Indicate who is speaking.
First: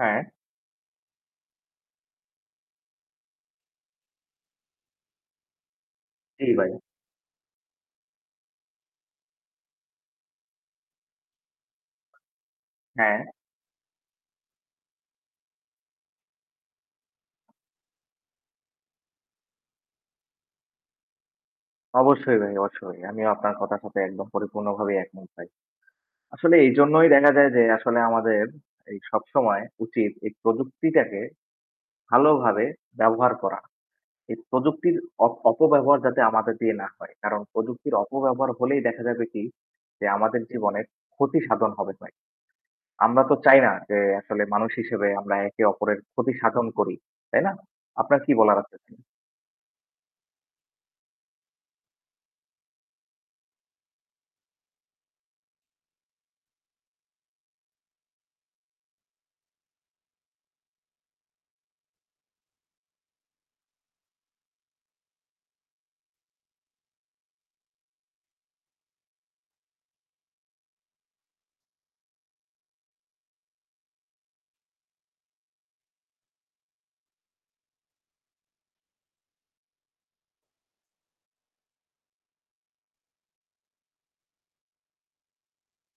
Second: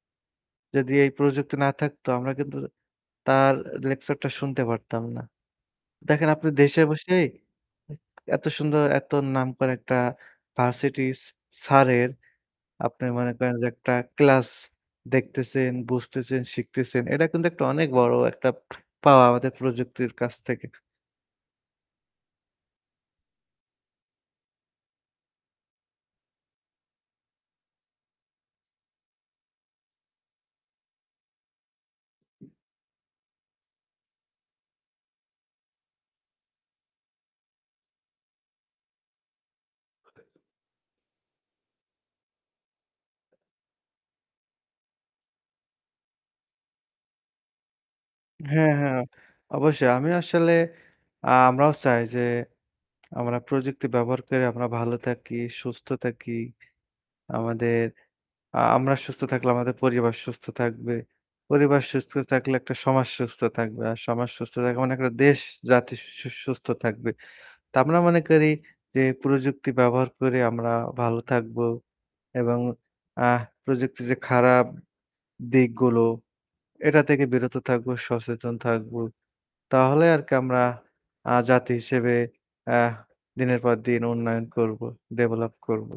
Speaker 1: হ্যাঁ।
Speaker 2: যদি এই প্রযুক্তি না থাকতো আমরা কিন্তু তার লেকচারটা শুনতে পারতাম না। দেখেন আপনি
Speaker 1: জ্বী ভাই।
Speaker 2: দেশে বসেই এত সুন্দর, এত নাম করা একটা ভার্সিটিস স স্যারের আপনি
Speaker 1: হ্যাঁ।
Speaker 2: মনে করেন যে একটা ক্লাস দেখতেছেন, বুঝতেছেন, শিখতেছেন। এটা কিন্তু একটা অনেক বড় একটা পাওয়া আমাদের প্রযুক্তির কাছ থেকে।
Speaker 1: অবশ্যই ভাই, অবশ্যই। আমিও আপনার কথার সাথে একদম পরিপূর্ণভাবে একমত ভাই। আসলে এইজন্যই দেখা যায় যে আসলে আমাদের, এই সবসময় উচিত এই প্রযুক্তিটাকে ভালোভাবে ব্যবহার করা। এই প্রযুক্তির অপ অপব্যবহার যাতে আমাদের দিয়ে না হয়। কারণ প্রযুক্তির অপব্যবহার হলেই দেখা যাবে কি, যে আমাদের জীবনে ক্ষতিসাধন হবে ভাই। আমরা তো চাই না যে আসলে মানুষ হিসেবে আমরা একে অপরের ক্ষতি সাধন করি। তাই না? আপনার কি বলার
Speaker 2: হ্যাঁ,
Speaker 1: আছে?
Speaker 2: হ্যাঁ। অবশ্যই আমি আসলে আ আমরাও চাই যে আমরা প্রযুক্তি ব্যবহার কইরা আমরা ভালো থাকি, সুস্থ থাকি। আমাদের আ আমরা সুস্থ থাকলে আমাদের পরিবার সুস্থ থাকবে। পরিবার সুস্থ থাকলে একটা সমাজ সুস্থ থাকবে। আর সমাজ সুস্থ থাকা মানে একটা দেশ, জাতি সু সুস্থ থাকবে। তো আমরা মনে করি যে প্রযুক্তি ব্যবহার করে আমরা ভালো থাকবো। এবং আ প্রযুক্তির যে খারাপ দিকগুলো এটা থেকে বিরত থাকব, সচেতন থাকব। তাহলে আর কি আমরা আ জাতি হিসেবে আহ দিনের পর দিন উন্নয়ন করব। ডেভেলপ করব।